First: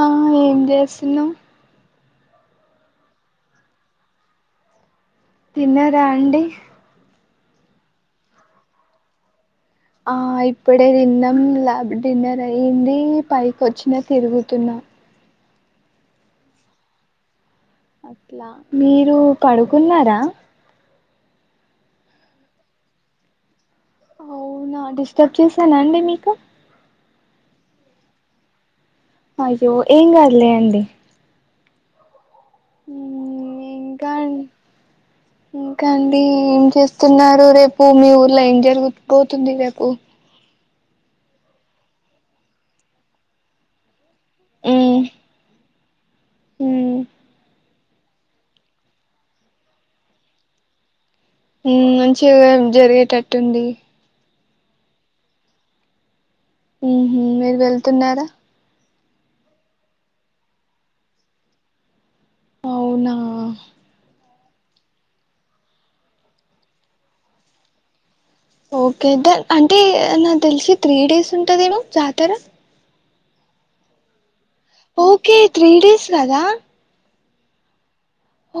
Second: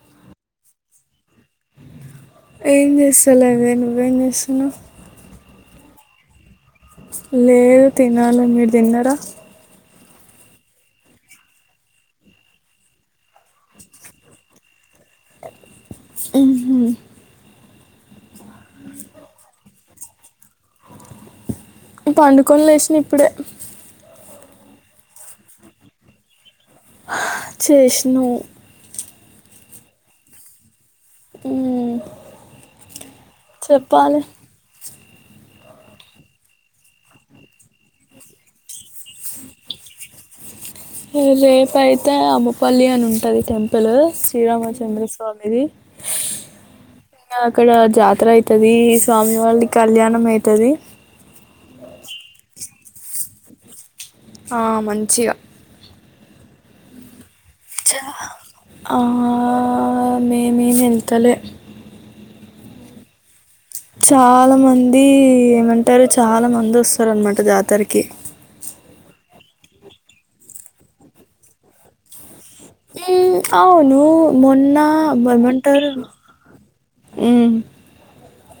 ఆ ఏం చేస్తున్నవు ఏం చేస్తాలనే నువ్వేం చేస్తున్నవు తిన్నరా అండి లేదు తినాల మీరు తిన్నరా ఆ ఇప్పుడే తిన్నాం ల డిన్నర్ అయ్యింది పైకి వచ్చినా తిరుగుతున్నా అట్లా మీరు పడుకున్నారా పండుకోని లేషిన ఇప్పుడే అవునా డిస్టర్బ్ చేసానా అండి మీకు చేసినవు అయ్యో ఏం కాదు లే అండి మ్మ్. ఇంకా చెప్పాలి ఇంకా అండి ఏం చేస్తున్నారు రేపు మీ ఊర్లో ఏం జరుగు పోతుంది రేపు రేపు అయితే అమ్మపల్లి అని ఉంటది టెంపుల్ మ్మ్ శ్రీరామచంద్ర స్వామిది మ్మ్ నాకు ఇక్కడ జాతర అయితది స్వామి వాళ్ళ కళ్యాణం అయితది మంచిగా జరిగేటట్టుంది ఆ మంచిగా ఊహ్మ్ మీరు వెళ్తున్నార ఆ మేమే వెళ్తలే అవునా చాలా మంది ఏమంటారు చాలా మంది వస్తారు అనమాట జాతరకి ఓకే ద అంటే నాకు తెలిసి త్రీ డేస్ ఉంటదేమో జాతర ఊమ్ అవును మొన్నా ఓకే త్రీ మమంటరు డేస్ కదా ఉమ్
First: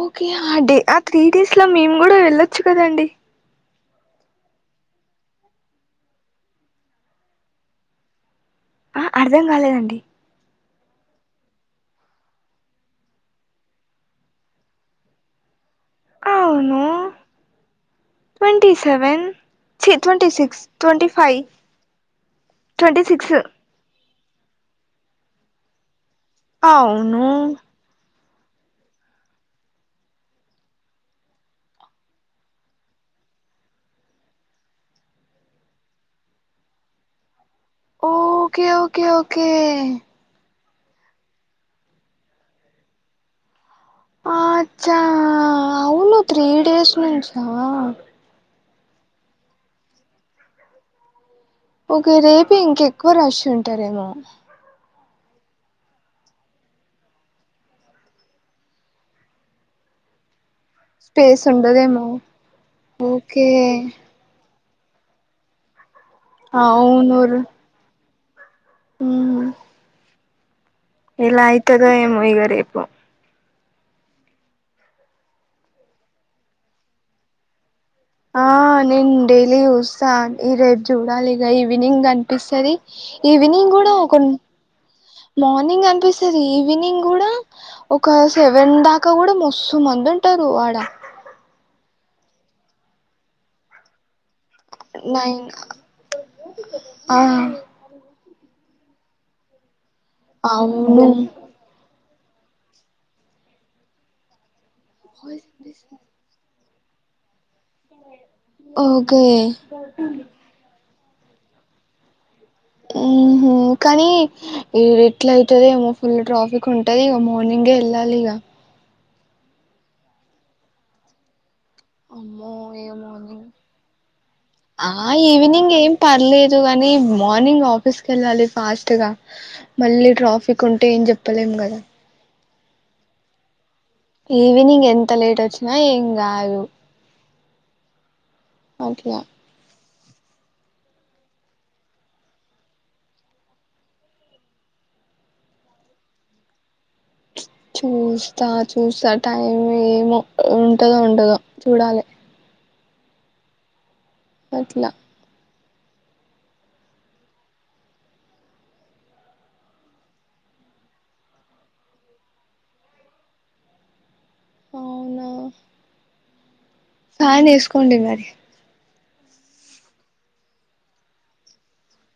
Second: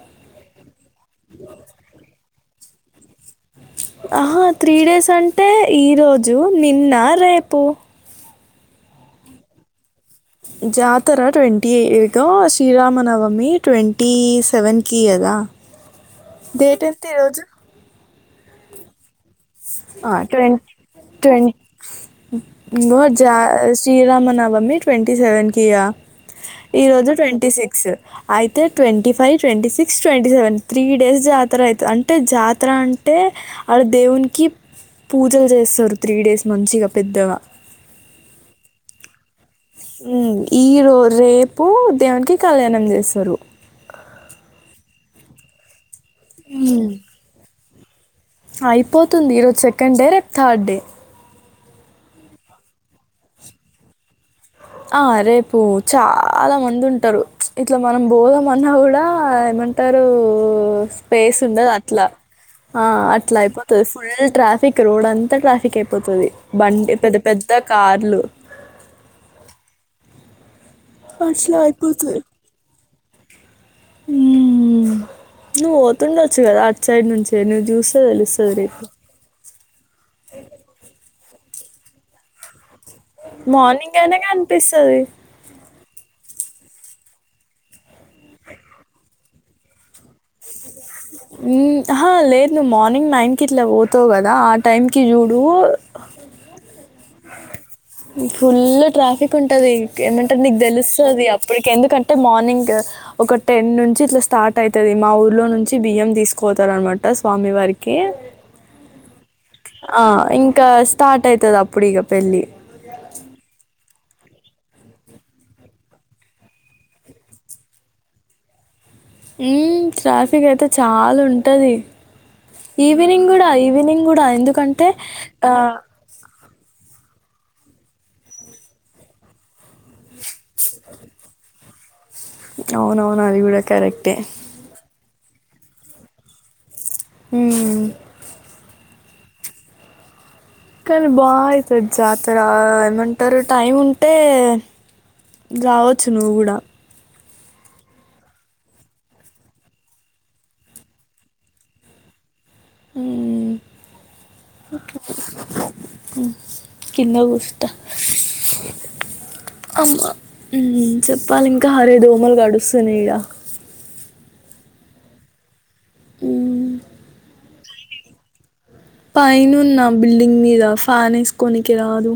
ఓకే ఆ డే ఆ త్రీ డేస్ లో మేము గూడా ఎళ్ళొచ్చు కదండి ఆహా త్రీ డేస్ అంటే ఈ రోజు నిన్న రేపు ఆ అర్ధం కాలేదండి జాతర twenty eight Srirama Navami twenty seven కి గదా అ [inaudible] డేట్ ఎంత ఈ రోజు ట్వంటీ సెవెన్ చి ఆ twenty twenty six twenty five twenty ఇంగో ట్వంటీ సిక్స్ జా శ్రీరామ నవమి ట్వంటీ సెవెన్ కి గా ఈ రోజు అవును ట్వంటీ సిక్సు అయితే twenty five twenty six twenty seven three days జాతర ఐతది అంటే జాతర అం టే ఆడ దేవునికి పూజలు జేస్తరు త్రీ డేస్ మంచిగా పెద్దగా ఓకే ఓకే ఓకే ఈరో రేపు దేవునికి కళ్యాణం చేస్తారు ఆచ్చా అవును త్రీ డేస్ నుంచా అయిపోతుంది ఈరోజు సెకండ్ డే రేపు థర్డ్ డే ఒక రేపు ఇంకెక్కువ రష్ ఉంటరేమో ఆ రేపు చాలా మంది ఉంటరు ఇట్ల మనం పోదామన్నా గూడా ఏమన్ టరూ స్పేస్ ఉండది అట్లా ఆ అట్లా ఓకే అయిపోతది ఫుల్ ట్రాఫిక్ రోడ్ అంతా ట్రాఫిక్ అయిపోతది బండి పెద్ద పెద్ద కార్లు ఊమ్ ఎలా అట్లా ఐతదో ఏమో ఇగ రేపు ఊమ్ నువ్వు పొతుండచ్చు గదా అట్ సైడ్ నుంచే నువ్వు జూస్ ఆ నేను డైలీ చూస్తా ఈ రేపు చూడాలి ఇక ఈవినింగ్ కనిపిస్తది ఈవినింగ్ గూడా మార్నింగ్ అయినా ఒక కనిపిస్తది. మార్నింగ్ కనిపిస్ తది ఈవినింగ్ గూడా ఒక సెవెన్ దాకా గూడా మస్తు మంది ఉంటరు ఆడ ఉమ్ అహ లేదు నువ్వు మార్నింగ్ నైన్ కి ఇట్లా పోతావు గదా ఆ టైంకి చూడు నైన్ ఆ ఫుల్ ట్రాఫిక్ ఉంటది ఏమంటరు నీకు అవును దెలుస్తది అప్పటికి ఎందుకం టే మార్నింగ్ ఒక టెన్ నుంచి ఇట్లా స్టార్ట్ ఐతది మా ఊర్లో నుంచి బియ్యం దీసుకొ పోతారనమాట స్వామి వారికి ఓకే ఆ ఇంకా స స్టార్ట్ ఐతది అప్పుడు ఇగ పెళ్ళి ఉహు కానీ ఎట్ల అయితదో ఏమో ఫుల్ ట్రాఫిక్ ఉంటది ఇగ మార్నింగే ఎళ్ళాలి ఇగ మ్మ్ ట్రాఫిక్ అయితే చాలుంటది. అమ్మో ఏ ఈవినింగ్ మార్నింగ్ గూడా ఈవినింగ్ గూడా ఎందుకంటే ఆ లు గని మార్నింగ్ ఆఫీస్ కెళ్ళాలి ఫాస్ట్ గా మళ్ళీ ట్రాఫిక్ ఉంటే ఏం చెప్పలేం. గద అవునవును అది గూడా ఈవినింగ్ ఎంత లేటోచ్చినా ఏం గాదు. మ్మ్. ఓకే. కానీ బాగయితది జాతర ఏమంటరు టైముంటే రావచ్చు నువ్వు కూడా చూస్తా చూస్తా టైం ఏమో ఉంటదో ఉండదో చూడాలి. మ్. అట్లా కింద కుసుంట అమ్మ. మ్ చెప్పాలి ఇంకా హరే దోమలు గడుస్తునయ్ ఇడ అవునా మ్ ఫ్యాన్ వేసుకోండి మరి పైనున్న బిల్డింగ్ మీద ఫ్యానేసుకోనికి రాదు.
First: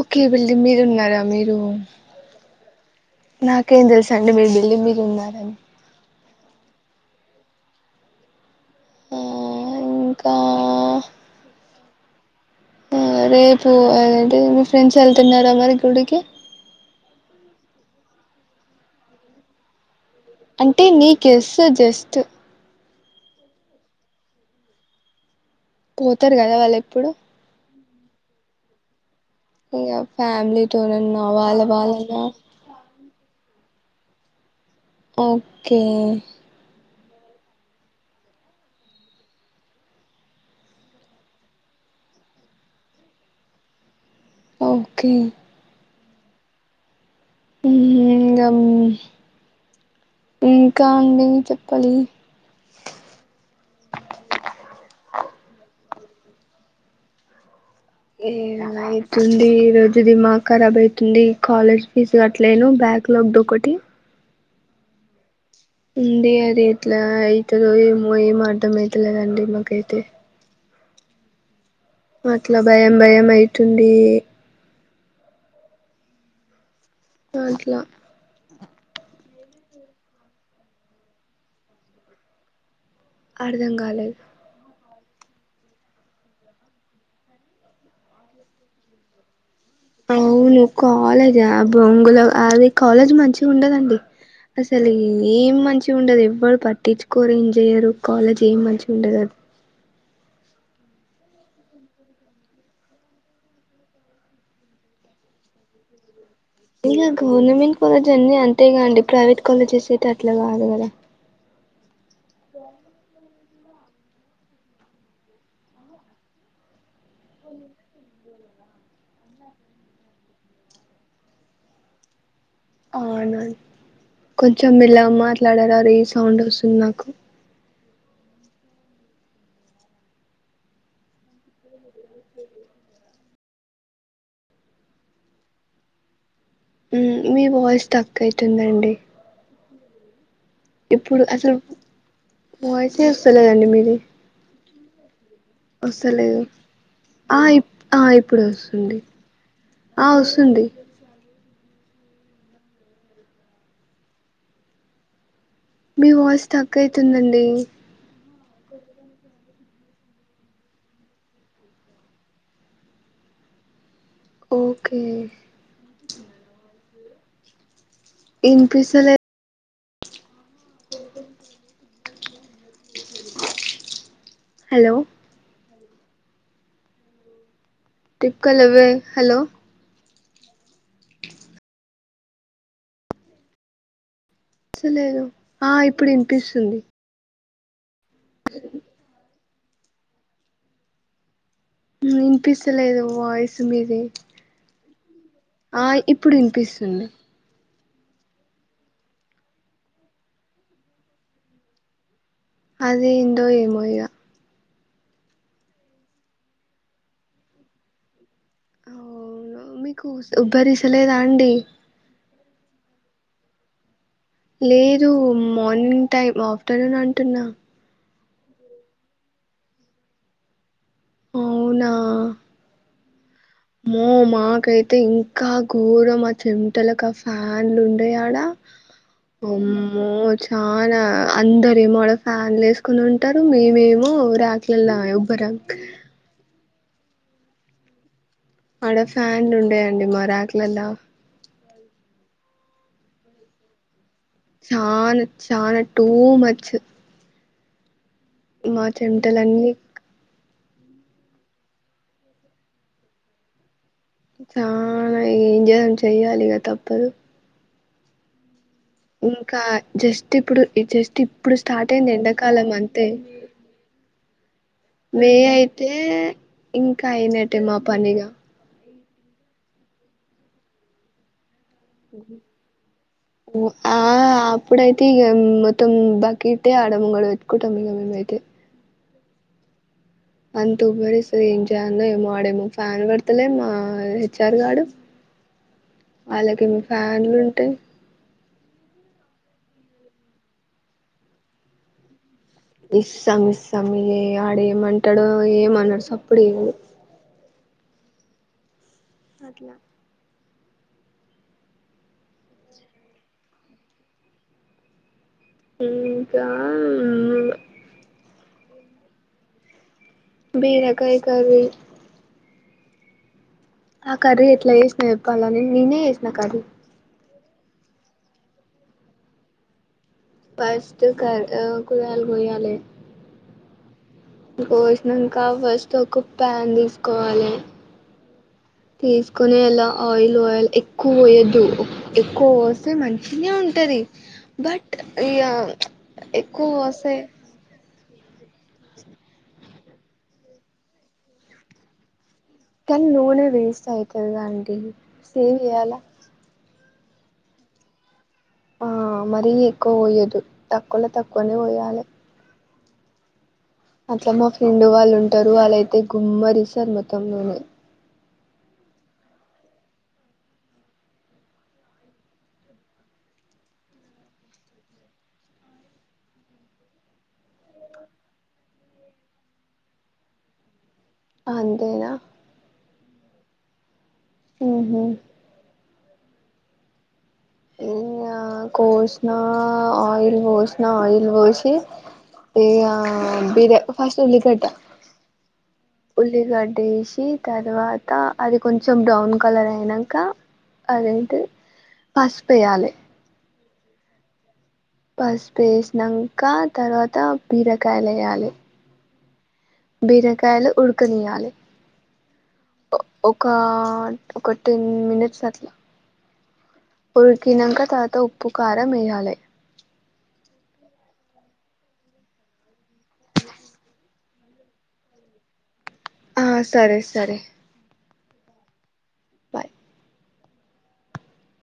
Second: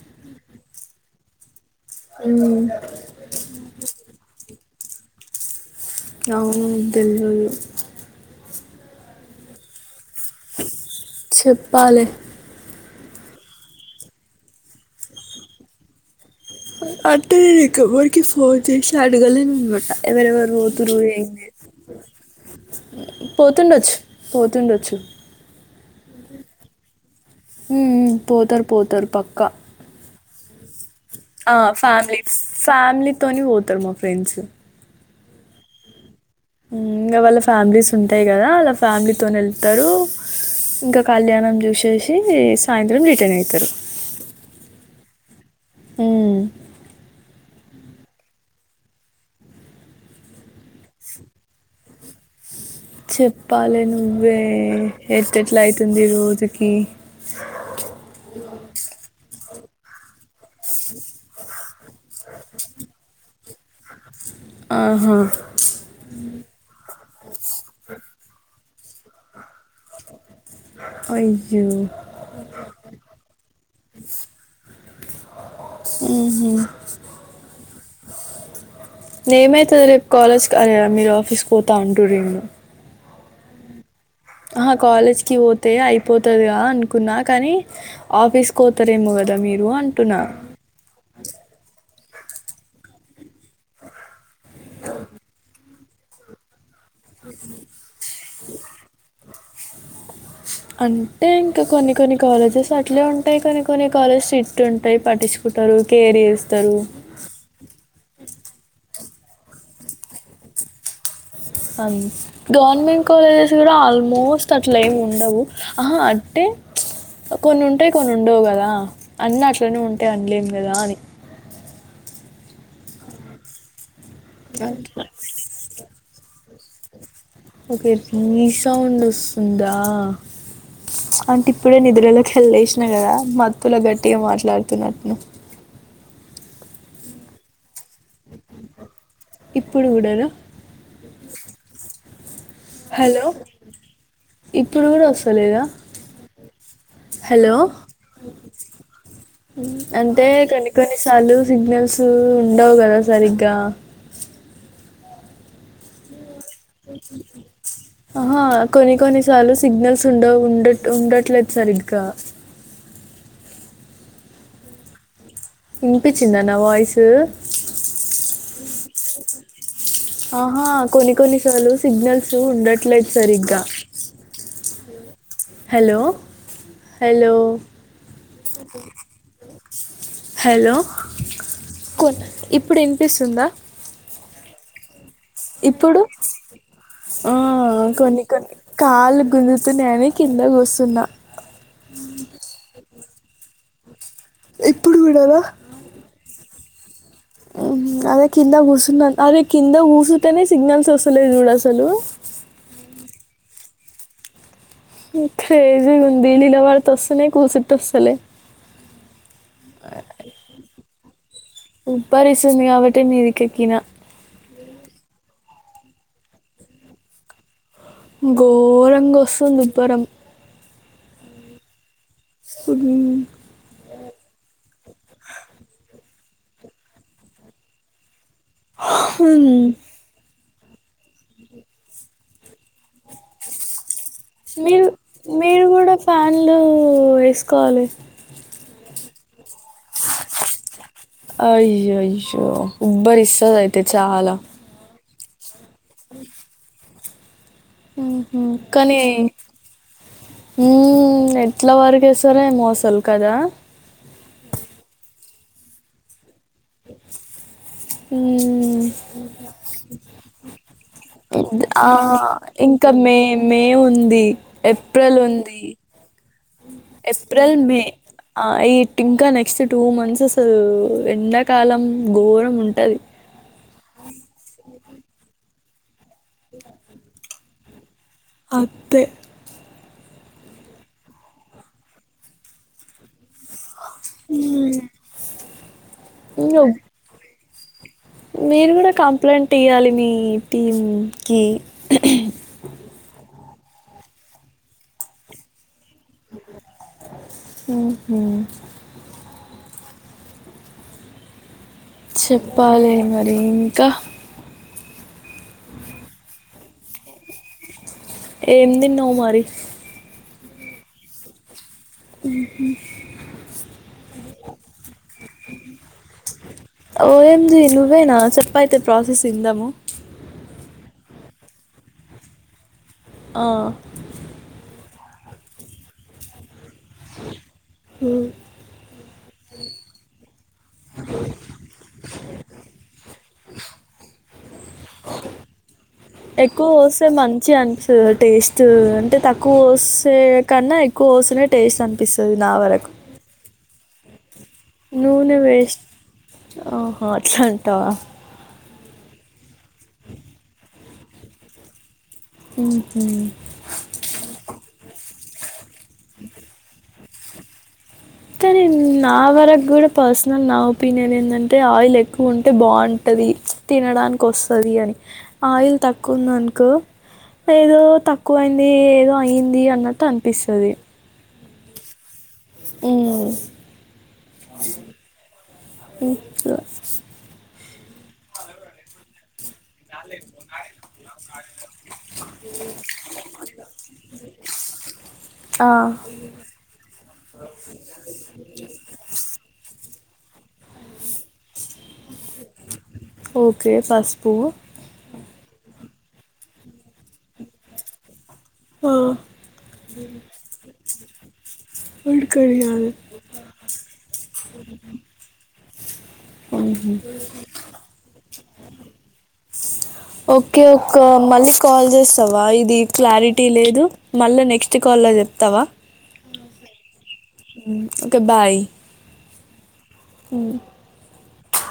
ఓకే. బిల్డింగ్ మీదున్నారా మీరు మ్. నాకేం తెలుసండి మీరు బిల్డింగ్ మీదున్నారని అవును. తెల్వదు. ఆ ఇంకా చెప్పాలి. రేపు ఏంటీ మీ ఫ్రెండ్స్ వెళ్తున్నారా మరి గుడికి అంటే మీకెవ్వర్కి ఫోన్ చేసి అడగలే అన్నమాట ఎవరేవరు అంటే పోతుర్రు నీ ఏం చేసి గెస్ జస్ట్ పోతుండొచ్చు పోతుండొచ్చు. పోతారు కదా వాళ్ళేప్పుడో మ్ పోతారు పోతారు పక్ ఇగ ఫ్యామలీ తోనన్నా వాళ్ళ వాళ్ళ వా తోని పోతారు మా ఫ్రెండ్స్ ఓకే. ఇంగ వాళ్ళ ఫ్యామిలీస్ ఉంటాయి కదా వాళ్ళ ఫ్యామిలీతోనే వెళ్తారు. ఇంకా కళ్యాణం చూసేసి సాయంత్రం రిటర్న్ అయితరు. ఓకే ఆ మ్మూ ఇంగం ఇంకా అండి చెప్పాలి. చెప్పాలి నువ్వే ఎట్టేట్లా అయితుంది రోజుకి ఏమయితుంది. రోజు దిమాక్కరాబ్ అయితుంది కాలేజ్ ఫీజు కట్లేను బ్యాక్ లాగ్ ఒకటి ఆహా అండి అది ఎట్లా అయితదో ఏమో ఏం అర్థమయితలేదండి మాకైతే అయ్యో అట్లా భయం భయం అయితుంది. మ్ హు అట్లా ఏమైతది రేపు కాలేజ్కి అర మీరు ఆఫీస్కి పోతా అంటుర్రేమొ అర్థం కాలేదు. కాలేజ్కి పోతే అయిపోతదిగా అనుకున్నా కానీ ఆఫీస్కి పోతారేమో కదా మీరు అంటున్నా. అవును కాలేజా బొంగ్. గదో అది కాలేజ్ మంచి ఉండదండి అసలు ఏం మంచి ఉండదు ఎవ్వడు పట్ పట్టించుకోరు ఏం చేయ్యరు కాలేజ్ ఏం మంచిగుండదది అంటే ఇంకా కొన్ని కొన్ని కాలేజెస్ అట్లే ఉంటాయి కొన్ని కొన్ని కాలేజెస్ స్ట్రిట్ ఉంటాయి పటించుకు టారు కేరీస్ ఇక గవర్నమెంట్ కాలేజ్ అన్నీ అంతేగా అండి ప్రైవేట్ కాలేజెస్ అయితే అట్లా కాదు కదా అమ్ గవర్నమెంట్ కాలజెస్ కూడా ఆల్మోస్ట్ అట్ల ఏం ఉండవు అంటే కొన్ని ప్చ్ ఉంటాయి కొన్ని ఉండవు కదా అన్న అట్లనే ఉంటాయి అన్లేం కదా అని అవున అది కొంచెం మెల్ల అట్లా మాట్లాడార రీ సౌండ్ వస్తుంది నాకు ఓకే రీ సౌండ్ వస్తుందా అంటే ఇప్పుడే నిదురలకెళ్ళి లేసిన కదా మత్తుల గట్టిగా మాట్లాడుతున్నట్టున ఊ మీ వాయిస్ తక్ ఐతుందండి ఇప్పుడు కూడా నా ఇప్పుడు అసలు వాయిస్ ఏ హలో వసలేదండి మీది ఇప్పుడు కూడా వస్తలేదా వసలేదు ఆ హలో ఇప్ ఆ ఇప్పుడు వస్తుంది ఆ అంటే వస్తుంది కొన్ని కొన్నిసార్లు సిగ్నల్స్ ఉండవు కదా సరిగ్గా మీ వాయిస్ తక్ అయితుందండి ఆహా కొన్ని కొన్ని సార్లు సిగ్నల్స్ ఉండవ్ ఉండ ఉండట్లేదు సరిగా ఓకే వినిపిచింద నా వాయిసు ఇన్పిసలెద్ ఆహా కొన్ని కొన్నిసార్లు సిగ్నల్స్ ఉండట్లేదు సరిగ్గా హలో హలో హలో ట్రిప్కాలెవె హలో హలో కొన్ ఇప్పుడు ఇనిపిసుందా అసలేదు ఆ ఇప్పుడు వినిపిస్తుంది ఆ, కొన్ని కొన్ని కాళ్లు గుంజుతున్నయని కింద కూసున్న వినిపిసలేదు వాయిసు మీది ఇప్పుడు కూడానా ఆ ఇప్పుడు ఇన్ పిస్తుంది ఊ అదే కింద గూసున్న అరె కింద గూసున్న సిగ్నల్స్ అసలేదు చూడసలు పయ ఉహ్హ్ క్రెజీ గుంది నిలవడితే వస్తున్నయ్ కూసుంటే ఒస్తలే అవును మీకు ఉబ్బరిస్తలేదా అండి ఉబ్బరిస్తుంది కాబట్టే మీదికెకినా లేదు మార్నింగ్ టైం ఆఫ్టర్నూన్ అంటున్నా ఘోరంగా వసుంది ఉబ్బరం అవునా కుడు మో మాకైతే ఇంకా ఘోరం ఆ చెంటలకు ఆ ఫ్యాన్లు ఉండయ్ ఆడ అ అమ్మో చు చాలా అందర ఏమో ఆడ ఫ్యాన్లు వేసుకుని ఉంటరు మేమేమో మీరు ర్యాక్లలా ఎవ్వరం మీరు కూడా ఫ్యాన్లు వేసుకోవాలి ఆడ ఫ్యాన్లు ఉండయండి మ రాక్ లలా అయ్యయ్యో ఉబరిస్సాదయ్తె చాన చాన టూ మచు ఊహు కనీ చెమటలన్నీ ఊ ఎట్ల వరకేసారే ఏమో అసలు కదా ఆ హ [unintelligible] చెయ్యాలిగ తప్పదు ఇంకా జస్ట్ ఇప్పుడు జస్ట్ ఇప్పుడు మ్ స్టార్ట్ ఆ అయింది ఎండాకాలం ఇంక అంతే మే మే ము ఉంది ఏప్రెల్ మే ఉంది అయితే ఇంకా అయినట్టే ఎప్రెల్ మా మే పనిగా అ యి ఇంకా నెక్స్ట్ టూ మంత్స్ అసలు ఎండా కాలం ఘోరం ఉంటది ఇప్పుడైతే ఇక మొత్తం బాకిట్టే ఆడముంగడు ఎత్టుకుంటాం ఇక అత్తె అంతూపరిస్త ఏమ్ చేయాల్నో ఆడేమో ఫ్యాన్ అతలే మా హెచ్ఆర్ గాడు ఇంగ వాళ్ళకేమో ఫ్యాన్లు ఉంటాయి మీరు కూడ కంప్లైంట్ ఇయ్యాలి మీ టీమ్కి ఇస్తాం ఇస్తాం ఇ ఆడేమంటాడుో ఏమన్నా సప్పుడు చేయడు ఊహు అట్లా చెప్పాలె మరి ఇంకా ఇంకా మ్ ఏం తిన్నావ్ మరి బీరకాయ్ కర్రీ ఉహు ఆ కర్రీ ఎట్ల చేసినా చెప్పాలని నేనే చేసిన కర్రీ ఎంది నువ్వేనా చెప్పయితే ప్రాసెస్ ఇందాము ఫస్ట్ కర్ అ కూరగాయలు కొయ్యాలె ఆ కోసినాంక ఫస్ట్ ఒక ప్యాన్ తీసుకోవాలి తీసుకొని ఎలా ఆయిల్ పాయల్ ఎక్కువ కోయొద్దు ఎక్కువ పోస్తె మంచిినే ఉంటది బట్ ఇగ ఎక్కువ కోస్తే మంచి అం టేస్ట్ అంటే తక్కువ వస్తే కన్నా ఎక్కువ పోసిన టేస్ట్ అనిపిస్ కన్ నూనె వేస్ట్ అయితది కదా నూనె వేస్ట్ ఆహా అట్ల అంటావ ఆ మరిీ ఎక్కువ పోయదు తక్కువలో తక్కువనే పోయాలె ఊహు అట్ల మా ఫ్రెండ్ వాళ్ళుంటారు వాళ్లైతే గుమ్మరి ఇస్తారు మొత్తం నూనె కానీ నా వరకు కూడ పర్సనల్ నా ఒపీనియన్ ఏంటంటే ఆయిల్ ఎక్కువ ఉంటే బాగుంటది ది తినడానికి వస్తది అని ఆయిల్ తక్కువ ఉందనుకొ ఏదో తక్కువయింది ఏదో అయి్యంది అన్నట్టు అనిపిస్తది అంతేగ ఉమ్ ఊహు మ్ ఇంక కోషీనా ఆయిల్ పోసిన ఆయిల్ పోసి ఇగ బిరే ఫస్ట్ ఉల్లిగడ్డ ఉల్లిగడ్డేసి తర్వాత అది కొంచెం బ్రౌన్ కలర్ అయినాక అదేంటి పసుపేయాలి ఓకే పస్పు పసుపు వేసినాంక తర్వాత బీరకాయలు వేయాలి అ బీరకాయలు ఉడ్కనియా లె వాడికని కాదు ఒ ఒకా ఒక టెన్ మినిట్స్ అట్ల ఉడికినంక తర్వాత ఉప్పు కారం వేయాలె ఓకే ఒక్క మళ్ళీ కాల్ చేస్తావా ఇది క్లారిటీ లేదు మళ్ళ నెక్స్ట్ కాల్ ల చెప్తావా ఆ సరే సరే ఓకే బాయ్ బాయ్ ఊ